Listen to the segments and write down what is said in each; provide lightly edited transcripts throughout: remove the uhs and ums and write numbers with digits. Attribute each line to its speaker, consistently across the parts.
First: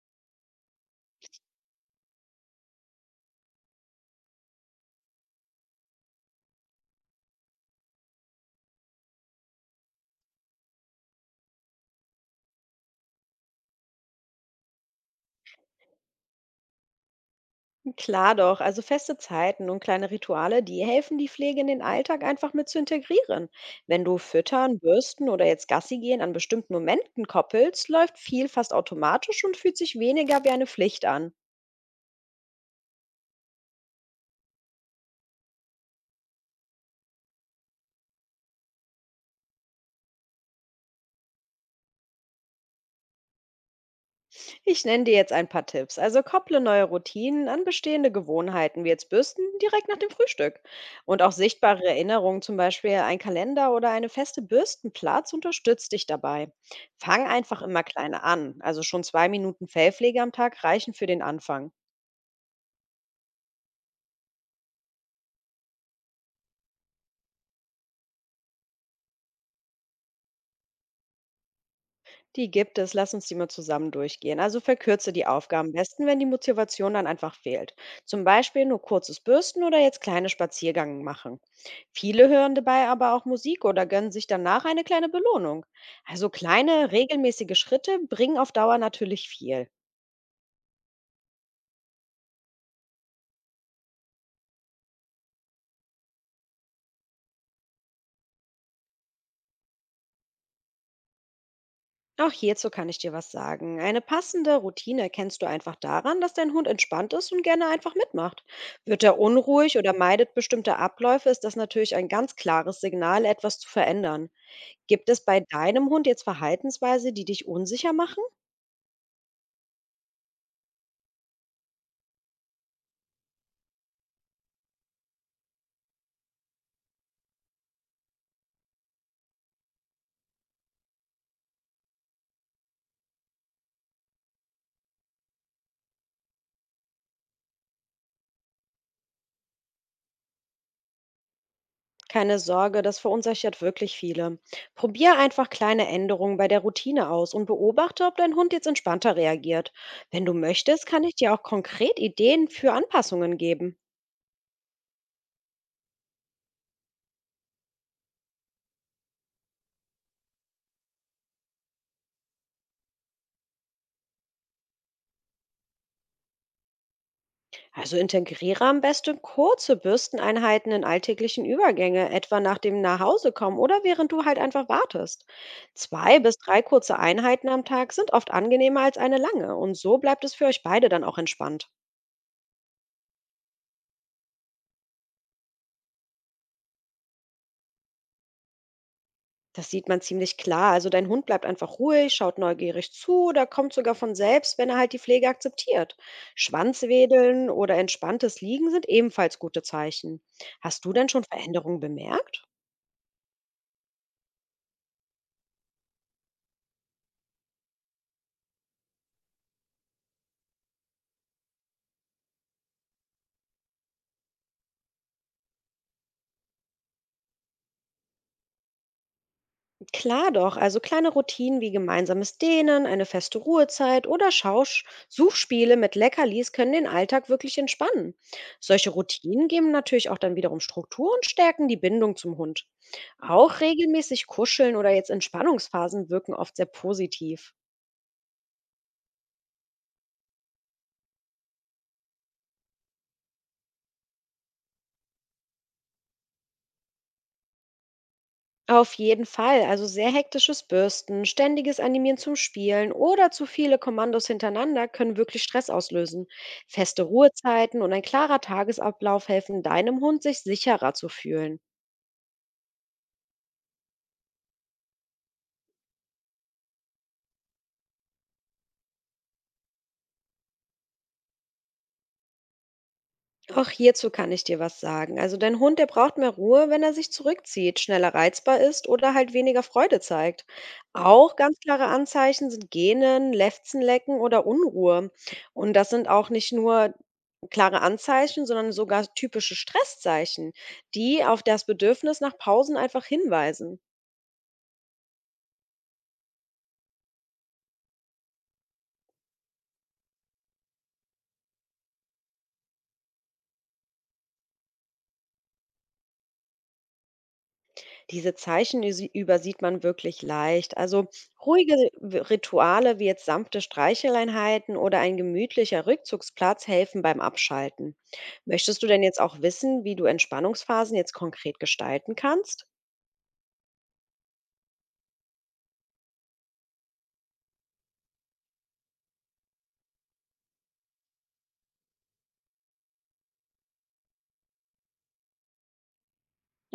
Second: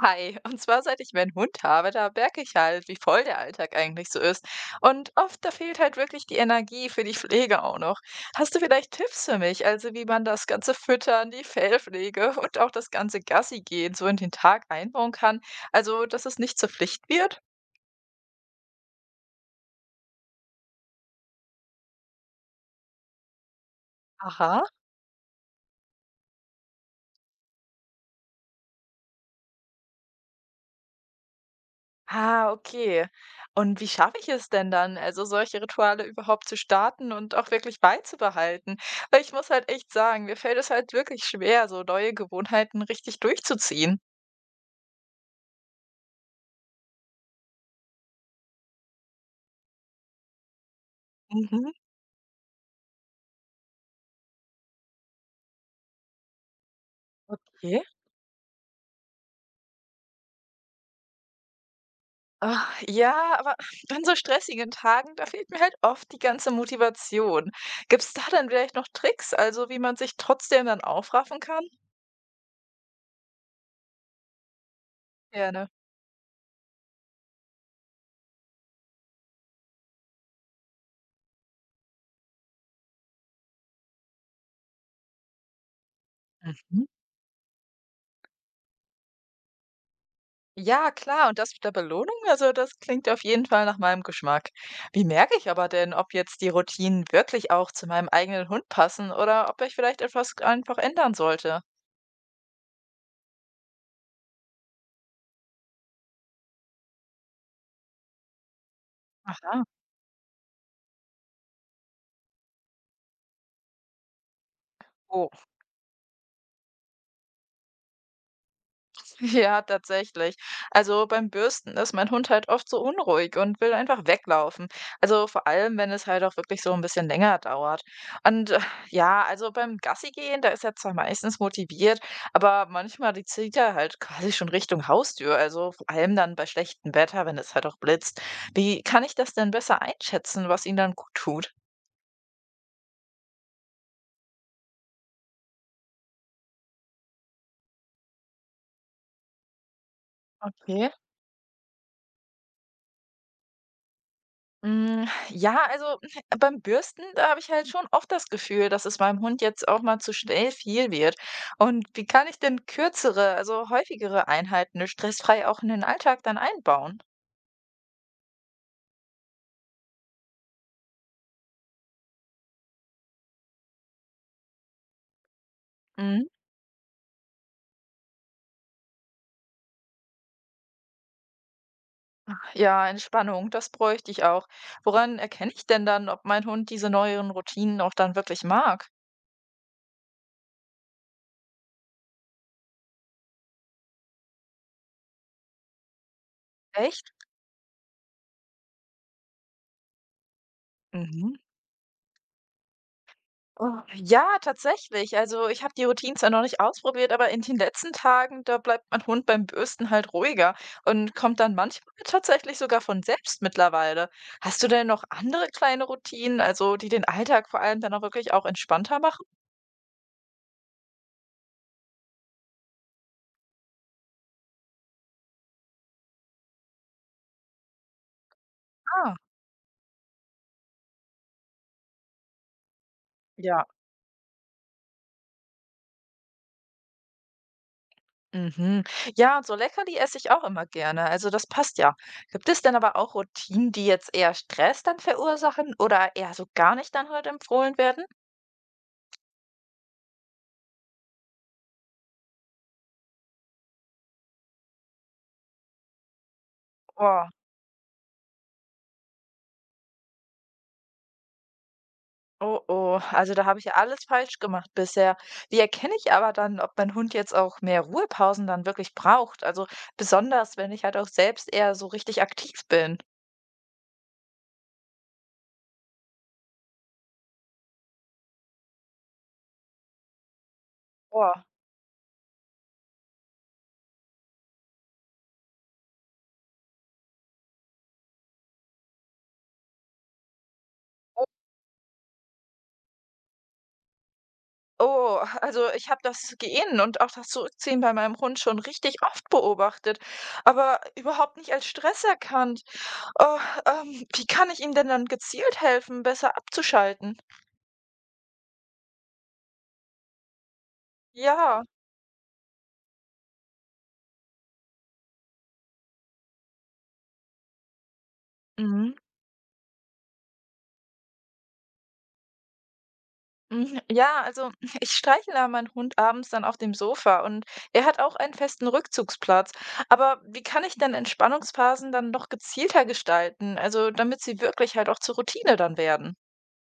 Speaker 1: Hi, und zwar seit ich meinen Hund habe, da merke ich halt, wie voll der Alltag eigentlich so ist. Und oft, da fehlt halt wirklich die Energie für die Pflege auch noch. Hast du vielleicht Tipps für mich, also wie man das ganze Füttern, die Fellpflege und auch das ganze Gassi gehen so in den Tag einbauen kann? Also, dass es nicht zur Pflicht wird?
Speaker 2: Klar doch, also feste Zeiten und kleine Rituale, die helfen, die Pflege in den Alltag einfach mit zu integrieren. Wenn du
Speaker 1: Aha.
Speaker 2: füttern, bürsten oder jetzt Gassi gehen an bestimmten Momenten koppelst, läuft viel fast automatisch und fühlt sich weniger wie eine Pflicht an.
Speaker 1: Ah, okay. Und wie schaffe ich es denn dann, also solche Rituale überhaupt zu starten und auch wirklich beizubehalten? Weil ich muss halt echt sagen, mir fällt es halt wirklich schwer, so neue Gewohnheiten richtig durchzuziehen.
Speaker 2: Ich nenne dir jetzt ein paar Tipps. Also kopple neue Routinen an bestehende Gewohnheiten, wie jetzt Bürsten, direkt nach dem Frühstück. Und auch
Speaker 1: Mhm.
Speaker 2: sichtbare Erinnerungen, zum Beispiel ein Kalender oder eine feste Bürstenplatz, unterstützt dich dabei. Fang einfach immer
Speaker 1: Okay.
Speaker 2: kleine an. Also schon 2 Minuten Fellpflege am Tag reichen für den Anfang.
Speaker 1: Ah, ja, aber an so stressigen Tagen, da fehlt mir halt oft die ganze Motivation. Gibt es da dann vielleicht noch Tricks, also wie man sich trotzdem dann aufraffen kann?
Speaker 2: Die gibt es, lass uns die mal zusammen durchgehen. Also verkürze die
Speaker 1: Gerne.
Speaker 2: Aufgaben am besten, wenn die Motivation dann einfach fehlt. Zum Beispiel nur kurzes Bürsten oder jetzt kleine Spaziergänge machen. Viele hören dabei aber auch Musik oder gönnen sich danach eine kleine Belohnung. Also
Speaker 1: Mhm.
Speaker 2: kleine, regelmäßige Schritte bringen auf Dauer natürlich viel.
Speaker 1: Ja, klar, und das mit der Belohnung, also das klingt auf jeden Fall nach meinem Geschmack. Wie merke ich aber denn, ob jetzt die Routinen wirklich auch zu meinem eigenen Hund passen oder ob ich vielleicht etwas einfach ändern sollte?
Speaker 2: Auch hierzu kann ich dir was sagen. Eine passende Routine erkennst du einfach daran, dass dein Hund entspannt ist und gerne einfach mitmacht. Wird er
Speaker 1: Aha.
Speaker 2: unruhig oder meidet bestimmte Abläufe, ist das natürlich ein ganz klares Signal, etwas zu verändern. Gibt es
Speaker 1: Oh.
Speaker 2: bei deinem Hund jetzt Verhaltensweise, die dich unsicher machen?
Speaker 1: Ja, tatsächlich. Also beim Bürsten ist mein Hund halt oft so unruhig und will einfach weglaufen. Also vor allem, wenn es halt auch wirklich so ein bisschen länger dauert. Und ja, also beim Gassi gehen, da ist er zwar meistens motiviert, aber manchmal die zieht er halt quasi schon Richtung Haustür. Also vor allem dann bei schlechtem Wetter, wenn es halt auch blitzt. Wie kann ich das denn besser einschätzen, was ihm dann gut tut?
Speaker 2: Keine Sorge, das verunsichert wirklich viele. Probier einfach kleine Änderungen bei der Routine aus und beobachte, ob dein Hund jetzt entspannter reagiert. Wenn du möchtest,
Speaker 1: Okay.
Speaker 2: kann ich dir auch konkret Ideen für Anpassungen geben.
Speaker 1: Hm, ja, also beim Bürsten, da habe ich halt schon oft das Gefühl, dass es meinem Hund jetzt auch mal zu schnell viel wird. Und wie kann ich denn kürzere, also häufigere Einheiten stressfrei auch in den Alltag dann einbauen?
Speaker 2: Also integriere am besten kurze Bürsteneinheiten in alltäglichen Übergänge, etwa nach dem Nachhausekommen oder während du halt einfach wartest. Zwei
Speaker 1: Mhm.
Speaker 2: bis drei kurze Einheiten am Tag sind oft angenehmer als eine lange und so bleibt es für euch beide dann auch entspannt.
Speaker 1: Ja, Entspannung, das bräuchte ich auch. Woran erkenne ich denn dann, ob mein Hund diese neueren Routinen auch dann wirklich mag?
Speaker 2: Das sieht man ziemlich klar. Also dein Hund bleibt einfach ruhig, schaut neugierig zu oder kommt sogar von selbst, wenn er halt die Pflege akzeptiert.
Speaker 1: Echt?
Speaker 2: Schwanzwedeln oder entspanntes Liegen sind ebenfalls gute Zeichen. Hast du denn schon
Speaker 1: Mhm.
Speaker 2: Veränderungen bemerkt?
Speaker 1: Oh, ja, tatsächlich. Also ich habe die Routinen zwar noch nicht ausprobiert, aber in den letzten Tagen, da bleibt mein Hund beim Bürsten halt ruhiger und kommt dann manchmal tatsächlich sogar von selbst mittlerweile. Hast du denn noch andere kleine Routinen, also die den Alltag vor allem dann auch wirklich auch entspannter machen?
Speaker 2: Klar doch, also kleine Routinen wie gemeinsames Dehnen, eine feste Ruhezeit oder Schausch Suchspiele mit Leckerlis können den Alltag wirklich entspannen. Solche
Speaker 1: Ah,
Speaker 2: Routinen geben natürlich auch dann wiederum Struktur und stärken die Bindung zum Hund. Auch
Speaker 1: ja.
Speaker 2: regelmäßig Kuscheln oder jetzt Entspannungsphasen wirken oft sehr positiv.
Speaker 1: Mhm. Ja, und so Leckerli esse ich auch immer gerne. Also das passt ja. Gibt es denn aber auch Routinen, die jetzt eher Stress dann verursachen oder eher so gar nicht dann halt empfohlen werden?
Speaker 2: Auf jeden Fall. Also sehr hektisches Bürsten, ständiges Animieren zum Spielen oder zu viele Kommandos hintereinander können wirklich Stress auslösen. Feste Ruhezeiten und ein klarer Tagesablauf helfen deinem Hund, sich sicherer zu fühlen.
Speaker 1: Oh, oh, also da habe ich ja alles falsch gemacht bisher. Wie erkenne ich aber dann, ob mein Hund jetzt auch mehr Ruhepausen dann wirklich braucht? Also besonders, wenn ich halt auch selbst eher so richtig aktiv bin.
Speaker 2: Auch hierzu kann ich dir was sagen. Also dein Hund, der braucht mehr Ruhe, wenn er sich zurückzieht, schneller reizbar ist oder halt weniger Freude zeigt. Mhm. Auch
Speaker 1: Boah.
Speaker 2: ganz klare Anzeichen sind Gähnen, Lefzen lecken oder Unruhe. Und das sind auch nicht nur klare Anzeichen, sondern sogar typische Stresszeichen, die
Speaker 1: Oh,
Speaker 2: auf das Bedürfnis nach Pausen einfach hinweisen.
Speaker 1: oh, also ich habe das Gehen und auch das Zurückziehen bei meinem Hund schon richtig oft beobachtet, aber überhaupt nicht als Stress erkannt. Oh, wie kann ich ihm denn dann gezielt helfen, besser abzuschalten?
Speaker 2: Diese Zeichen üsi übersieht man wirklich leicht. Also
Speaker 1: Ja.
Speaker 2: ruhige w Rituale wie jetzt sanfte Streicheleinheiten oder ein gemütlicher Rückzugsplatz helfen beim Abschalten. Möchtest du
Speaker 1: Mhm.
Speaker 2: denn jetzt auch wissen, wie du Entspannungsphasen jetzt konkret gestalten kannst?
Speaker 1: Mhm, ja, also ich streichle da meinen Hund abends dann auf dem Sofa und er hat auch einen festen Rückzugsplatz. Aber wie kann ich denn Entspannungsphasen dann noch gezielter gestalten? Also damit sie wirklich halt auch zur Routine dann werden.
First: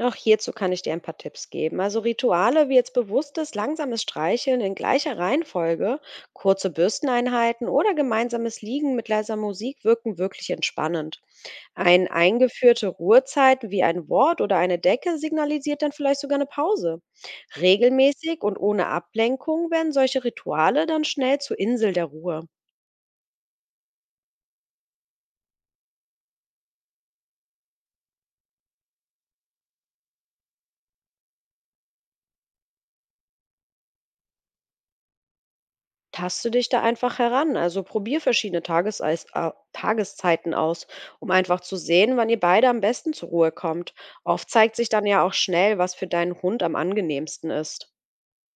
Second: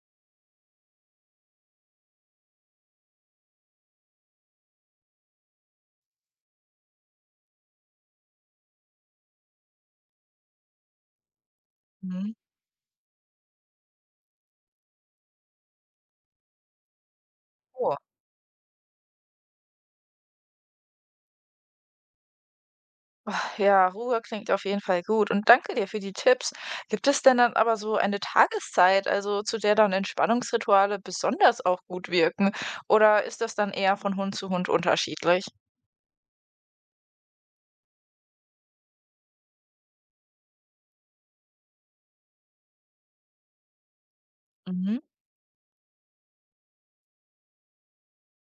Speaker 2: Auch hierzu kann ich dir ein paar Tipps geben. Also Rituale wie jetzt bewusstes, langsames Streicheln in gleicher Reihenfolge, kurze Bürsteneinheiten oder gemeinsames Liegen mit leiser Musik wirken wirklich entspannend. Ein
Speaker 1: Mhm.
Speaker 2: eingeführte Ruhezeit wie ein Wort oder eine Decke signalisiert dann vielleicht sogar eine Pause.
Speaker 1: Oh,
Speaker 2: Regelmäßig und ohne Ablenkung werden solche Rituale dann schnell zur Insel der Ruhe.
Speaker 1: ach, ja, Ruhe klingt auf jeden Fall gut und danke dir für die Tipps. Gibt es denn dann aber so eine Tageszeit, also zu der dann Entspannungsrituale besonders auch gut wirken? Oder ist das dann eher von Hund zu Hund unterschiedlich?
Speaker 2: Taste dich da einfach heran, also probier verschiedene Tageseis Tageszeiten aus, um einfach zu sehen, wann ihr beide am besten zur Ruhe kommt. Oft zeigt sich
Speaker 1: Mhm.
Speaker 2: dann ja auch schnell, was für deinen Hund am angenehmsten ist.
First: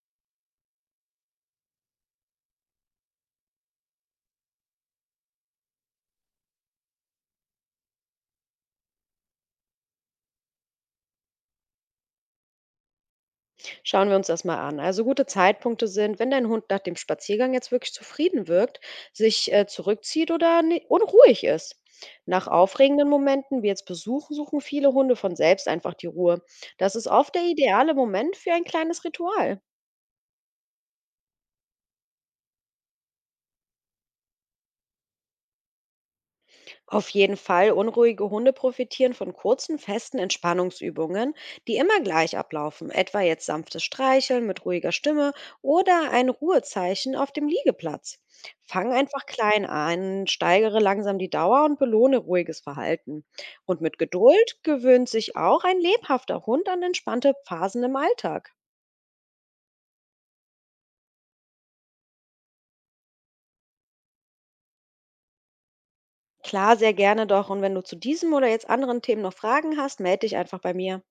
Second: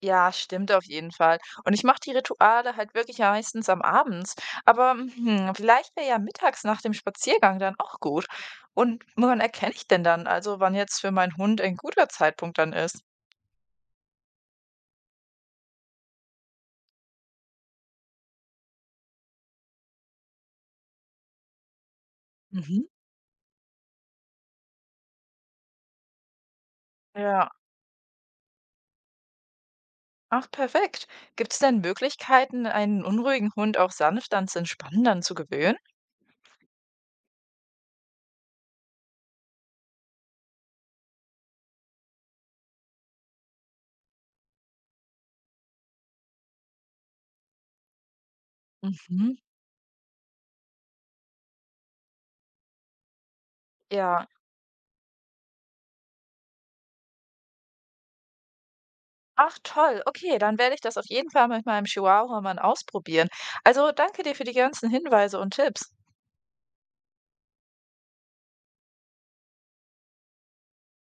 Speaker 1: Ja, stimmt auf jeden Fall. Und ich mache die Rituale halt wirklich ja meistens am Abends. Aber hm, vielleicht wäre ja mittags nach dem Spaziergang dann auch gut. Und woran erkenne ich denn dann, also wann jetzt für meinen Hund ein guter Zeitpunkt dann ist?
Speaker 2: Schauen wir uns das mal an. Also gute Zeitpunkte sind, wenn dein Hund nach dem Spaziergang jetzt wirklich zufrieden wirkt, sich zurückzieht oder unruhig ist. Nach
Speaker 1: Mhm.
Speaker 2: aufregenden Momenten, wie jetzt Besuch, suchen viele Hunde von selbst einfach die Ruhe. Das ist oft der
Speaker 1: Ja,
Speaker 2: ideale Moment für ein kleines Ritual.
Speaker 1: ach perfekt. Gibt es denn Möglichkeiten, einen unruhigen Hund auch sanft ans Entspannen dann zu gewöhnen?
Speaker 2: Auf jeden Fall, unruhige Hunde profitieren von kurzen, festen Entspannungsübungen, die immer gleich ablaufen, etwa jetzt sanftes Streicheln mit ruhiger Stimme oder ein Ruhezeichen auf dem Liegeplatz. Fang einfach
Speaker 1: Mhm.
Speaker 2: klein an, steigere langsam die Dauer und belohne ruhiges Verhalten. Und mit
Speaker 1: Ja.
Speaker 2: Geduld gewöhnt sich auch ein lebhafter Hund an entspannte Phasen im Alltag.
Speaker 1: Ach toll, okay, dann werde ich das auf jeden Fall mit meinem Chihuahua mal ausprobieren. Also danke dir für die ganzen Hinweise und Tipps.
Speaker 2: Klar, sehr gerne doch. Und wenn du zu diesem oder jetzt anderen Themen noch Fragen hast, melde dich einfach bei mir.